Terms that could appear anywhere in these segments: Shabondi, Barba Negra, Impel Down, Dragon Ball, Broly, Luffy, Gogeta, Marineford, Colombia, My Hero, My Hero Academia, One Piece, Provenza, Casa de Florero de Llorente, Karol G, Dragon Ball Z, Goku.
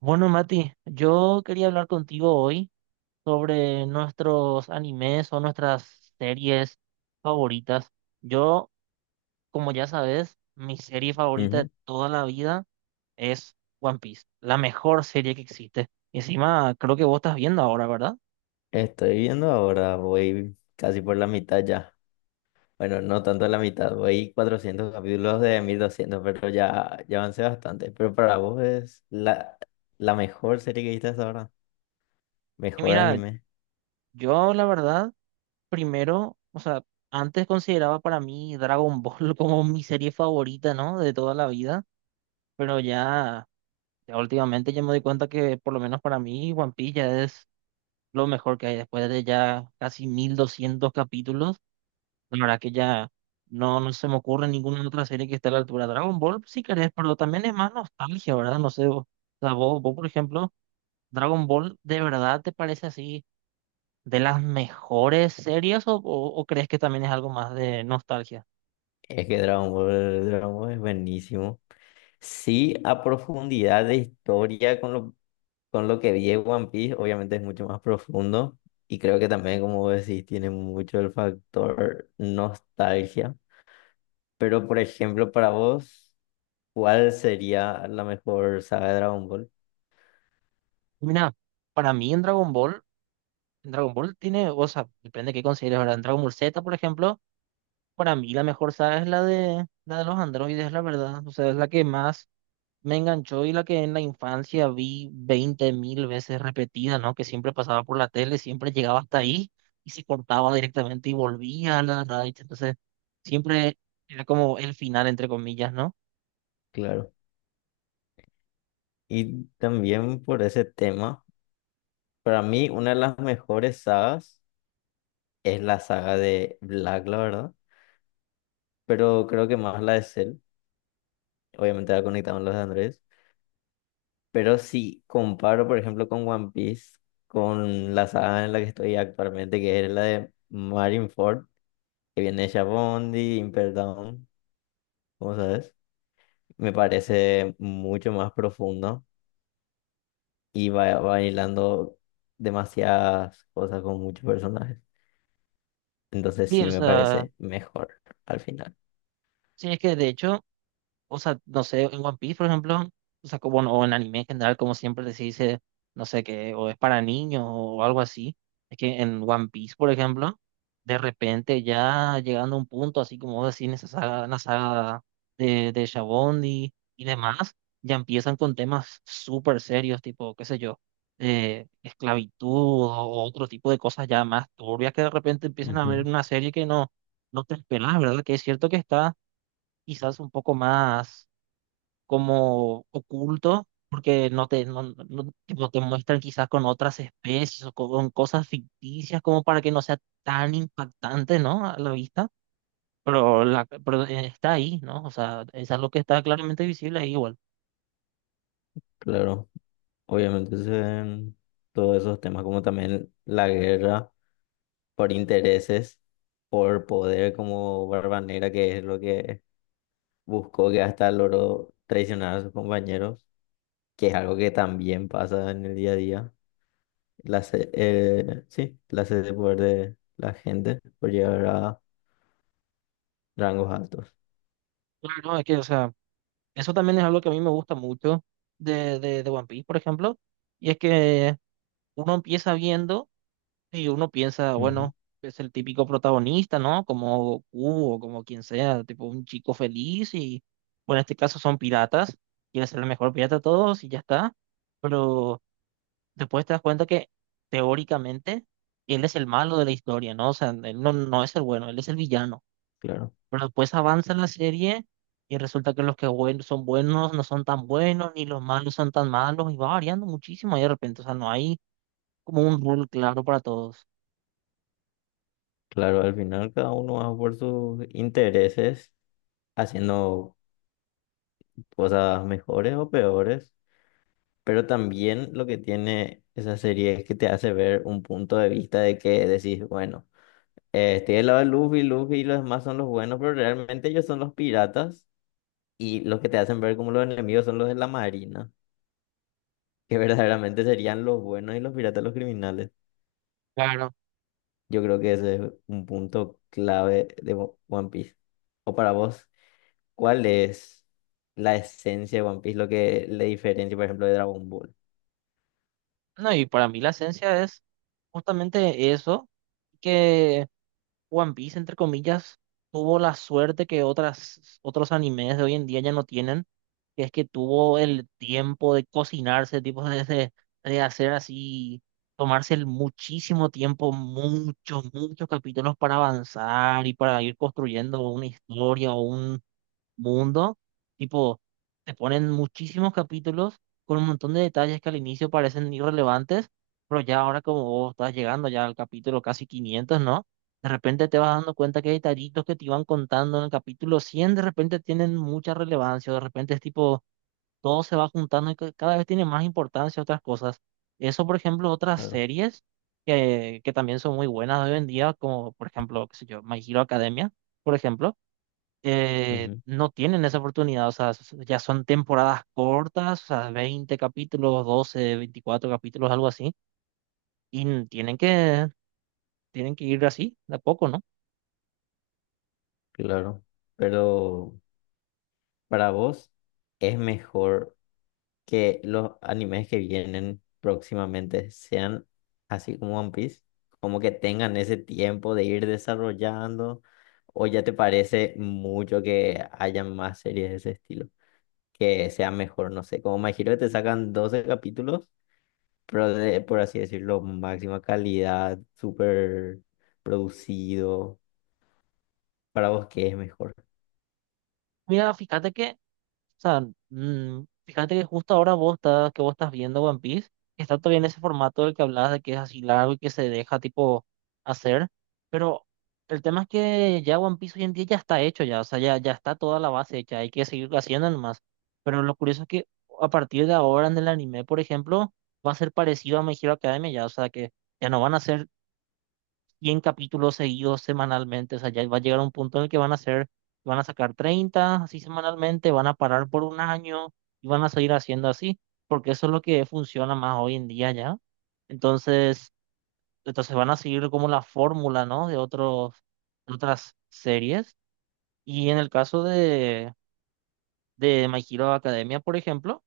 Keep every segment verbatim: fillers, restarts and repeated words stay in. Bueno, Mati, yo quería hablar contigo hoy sobre nuestros animes o nuestras series favoritas. Yo, como ya sabes, mi serie favorita de Ujú. toda la vida es One Piece, la mejor serie que existe. Y encima, creo que vos estás viendo ahora, ¿verdad? Estoy viendo ahora, voy casi por la mitad ya. Bueno, no tanto la mitad, voy cuatrocientos capítulos de mil doscientos pero ya, ya avancé bastante. Pero para vos es la, la mejor serie que viste hasta ahora, Y mejor mira, anime. yo la verdad, primero, o sea, antes consideraba para mí Dragon Ball como mi serie favorita, ¿no? De toda la vida, pero ya... ya últimamente ya me doy cuenta que por lo menos para mí One Piece ya es lo mejor que hay. Después de ya casi mil doscientos capítulos, la verdad que ya no, no se me ocurre ninguna otra serie que esté a la altura. Dragon Ball si querés, pero también es más nostalgia, ¿verdad? No sé, vos, o sea, vos, vos, por ejemplo, Dragon Ball, ¿de verdad te parece así de las mejores series o, o, o crees que también es algo más de nostalgia? Es que Dragon Ball, Dragon Ball es buenísimo. Sí, a profundidad de historia con lo, con lo que vi en One Piece, obviamente es mucho más profundo. Y creo que también, como vos decís, tiene mucho el factor nostalgia. Pero, por ejemplo, para vos, ¿cuál sería la mejor saga de Dragon Ball? Mira, para mí en Dragon Ball, en Dragon Ball tiene, o sea, depende de qué consideres, ¿verdad? En Dragon Ball Z, por ejemplo. Para mí la mejor saga es la de la de los androides, la verdad. O sea, es la que más me enganchó y la que en la infancia vi veinte mil veces repetida, ¿no? Que siempre pasaba por la tele, siempre llegaba hasta ahí y se cortaba directamente y volvía a la radio. Entonces, siempre era como el final, entre comillas, ¿no? Claro. Y también por ese tema, para mí una de las mejores sagas es la saga de Black, la verdad, pero creo que más la de Cell, obviamente la conectamos con los de Andrés, pero si comparo, por ejemplo, con One Piece, con la saga en la que estoy actualmente, que es la de Marineford, que viene de Shabondi, Impel Down, ¿cómo sabes? Me parece mucho más profundo y va bailando demasiadas cosas con muchos personajes. Entonces Sí, o sí me sea, parece mejor al final. sí, es que de hecho o sea, no sé, en One Piece, por ejemplo, o sea, como, o en anime en general, como siempre se dice, no sé qué, o es para niños o algo así. Es que en One Piece, por ejemplo, de repente ya llegando a un punto, así como vos decís, en esa saga, en la saga de, de Shabondi y demás, ya empiezan con temas súper serios, tipo, qué sé yo, eh, esclavitud o otro tipo de cosas ya más turbias que de repente empiezan a ver Ujú. en una serie que no, no te esperas, ¿verdad? Que es cierto que está quizás un poco más como oculto, porque no te, no, no- no- tipo, te muestran quizás con otras especies o con cosas ficticias como para que no sea tan impactante, ¿no? A la vista, pero, la, pero eh, está ahí, ¿no? O sea, es algo que está claramente visible ahí igual. Claro, obviamente se ven todos esos temas como también la guerra por intereses, por poder como Barba Negra, que es lo que buscó que hasta logró traicionar a sus compañeros, que es algo que también pasa en el día a día. La, se- eh, sí, la sed de poder de la gente por llegar a rangos altos. Claro, es que, o sea, eso también es algo que a mí me gusta mucho de, de, de One Piece, por ejemplo, y es que uno empieza viendo. Y uno piensa, bueno, es el típico protagonista, ¿no? Como Goku o como quien sea, tipo un chico feliz y, bueno, en este caso son piratas, quiere ser el mejor pirata de todos y ya está. Pero después te das cuenta que teóricamente él es el malo de la historia, ¿no? O sea, él no, no es el bueno, él es el villano. Claro, Pero después avanza la serie y resulta que los que buen- son buenos no son tan buenos, ni los malos son tan malos y va variando muchísimo ahí de repente, o sea, no hay como un rule claro para todos. claro, al final cada uno va por sus intereses haciendo cosas mejores o peores, pero también lo que tiene esa serie es que te hace ver un punto de vista de que decís, bueno, eh, estoy del lado de Luffy, Luffy y los demás son los buenos, pero realmente ellos son los piratas y los que te hacen ver como los enemigos son los de la marina, que verdaderamente serían los buenos y los piratas los criminales. Yo creo que ese es un punto clave de One Piece. ¿O para vos? ¿Cuál es la esencia de One Piece? Lo que le diferencia, por ejemplo, de Dragon Ball. No, y para mí la esencia es justamente eso, que One Piece, entre comillas, tuvo la suerte que otras, otros animes de hoy en día ya no tienen, que es que tuvo el tiempo de cocinarse, tipo de, de- de hacer así, tomarse el muchísimo tiempo, muchos, muchos capítulos para avanzar y para ir construyendo una historia mundo, tipo, te ponen muchísimos capítulos con un montón de detalles que al inicio parecen irrelevantes, pero ya ahora, como vos estás llegando ya al capítulo casi quinientos, ¿no? De repente te vas dando cuenta que hay detallitos que te iban contando en el capítulo cien, de repente tienen mucha relevancia, de repente es tipo, todo se va juntando y ca- cada vez tiene más importancia otras cosas. Eso, por ejemplo, otras Claro, series que, que también son muy buenas hoy en día, como por ejemplo, qué sé yo, My Hero Academia, por ejemplo, eh, ujú, no tienen esa oportunidad, o sea, s- ya son temporadas cortas, o sea, veinte capítulos, doce veinticuatro capítulos, algo así, y n- tienen que, tienen que ir así, de a poco, ¿no? claro. Pero para vos, ¿es mejor que los animes que vienen próximamente sean así como One Piece? Como que tengan ese tiempo de ir desarrollando, o ya te parece mucho que haya más series de ese estilo, que sea mejor, no sé, como Me Hero que te sacan doce capítulos pero de- por así decirlo, máxima calidad, súper producido. ¿Para vos qué es mejor? Mira, fíjate que o sea, mm, fíjate que justo ahora vos estás, que vos estás viendo One Piece, está todavía en ese formato del que hablabas, de que es así largo y que se deja tipo hacer, pero el tema es que ya One Piece hoy en día ya está hecho ya, o sea, ya, ya está toda la base hecha, hay que seguir haciendo nomás. Pero lo curioso es que a partir de ahora en el anime, por ejemplo, va a ser parecido a My Hero Academia ya, o sea que ya no van a ser cien capítulos seguidos semanalmente. O sea, ya va a llegar un punto en el que van a hacer van a sacar treinta así semanalmente, van a parar por un año y van a seguir haciendo así, porque eso es lo que funciona más hoy en día ya. Entonces, entonces van a seguir como la fórmula, ¿no? De otros, de otras series. Y en el caso de, de My Hero Academia, por ejemplo,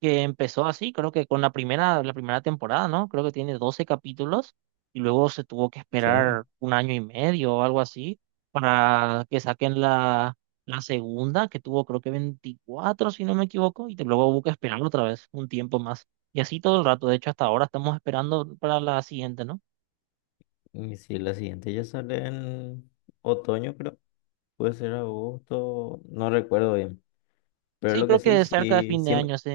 que empezó así, creo que con la primera, la primera temporada, ¿no? Creo que tiene doce capítulos y luego se tuvo que Sí. esperar un año y medio o algo así para que saquen la, la segunda, que tuvo, creo, que veinticuatro, si no me equivoco, y te- luego hubo que esperar otra vez un tiempo más. Y así todo el rato, de hecho hasta ahora estamos esperando para la siguiente, ¿no? Y si la siguiente ya sale en otoño, creo. Puede ser agosto, no recuerdo bien. Pero Sí, lo que creo sí, que cerca de sí, fin de siempre, año, sí.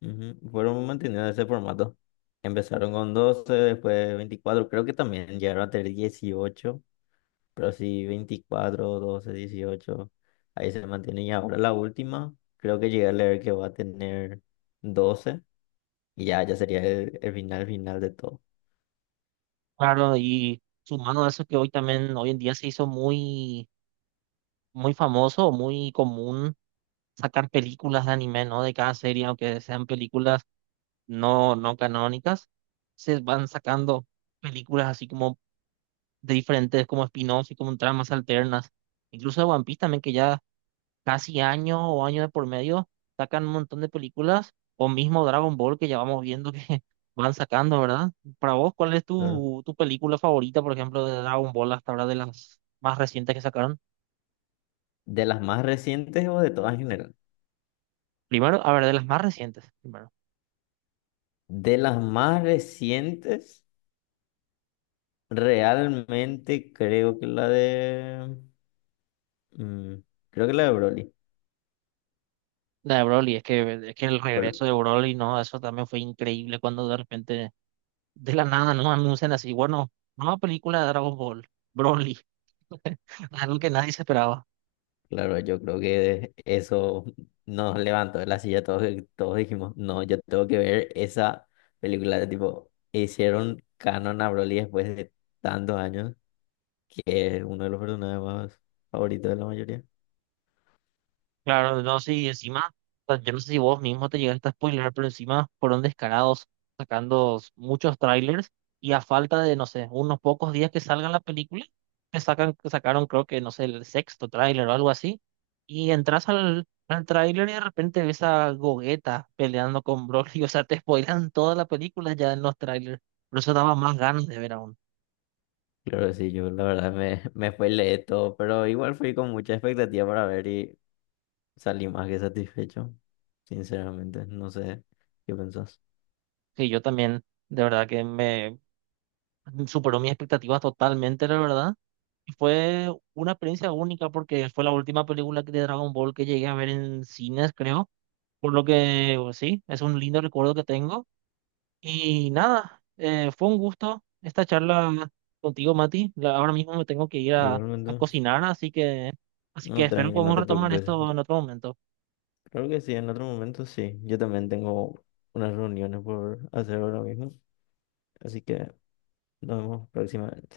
ujú, fueron manteniendo ese formato. Empezaron con doce, después veinticuatro, creo que también llegaron a tener dieciocho. Pero sí, veinticuatro, doce, dieciocho, ahí se mantiene. Y ahora la última, creo que llegué a leer que va a tener doce y ya, ya sería el, el final final de todo. Claro, y sumando a eso, que hoy también, hoy en día, se hizo muy, muy famoso, muy común sacar películas de anime, ¿no? De cada serie, aunque sean películas no, no canónicas, se van sacando películas así como de diferentes, como spin-offs y como tramas alternas. Incluso de One Piece también, que ya casi año o año de por medio sacan un montón de películas, o mismo Dragon Ball, que ya vamos viendo que van sacando, ¿verdad? Para vos, ¿cuál es Claro. tu, tu película favorita, por ejemplo, de Dragon Ball hasta ahora, de las más recientes que sacaron? ¿De las más recientes o de todas en general? Primero, a ver, de las más recientes. Primero. De las más recientes, realmente creo que la de... mm, creo que la de Broly. De Broly, es que, es que el regreso de Broly, no, eso también fue increíble cuando de repente, de la nada, no anuncian así, bueno, nueva película de Dragon Ball, Broly, algo que nadie se esperaba. Claro, yo creo que eso nos levantó de la silla. Todos, todos dijimos, no, yo tengo que ver esa película. Tipo, hicieron canon a Broly después de tantos años, que es uno de los personajes más favoritos de la mayoría. Claro, no sé, y encima, o sea, yo no sé si vos mismo te llegaste a spoiler, pero encima fueron descarados sacando s- muchos trailers y a falta de, no sé, unos pocos días que salga la película, te sacan, sacaron, creo que, no sé, el sexto tráiler o algo así, y entras al, al tráiler y de repente ves a Gogeta peleando con Broly, o sea, te spoilan toda la película ya en los trailers, por eso daba más ganas de ver aún, Claro, sí, yo la verdad me, me fue leer todo, pero igual fui con mucha expectativa para ver y salí más que satisfecho. Sinceramente, no sé qué pensás. que yo también, de verdad que me superó mis expectativas totalmente, la verdad. Y fue una experiencia única porque fue la última película que- de Dragon Ball que llegué a ver en cines, creo. Por lo que, pues, sí, es un lindo recuerdo que tengo. Y nada, eh, fue un gusto esta charla contigo, Mati. La- Ahora mismo me tengo que ir a, a Igualmente, cocinar, así que, así no, que espero tranqui, no podamos te retomar preocupes. esto en otro momento. Creo que sí, en otro momento sí. Yo también tengo unas reuniones por hacer ahora mismo, así que nos vemos próximamente.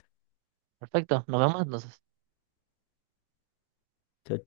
Perfecto, nos vemos entonces. Chao,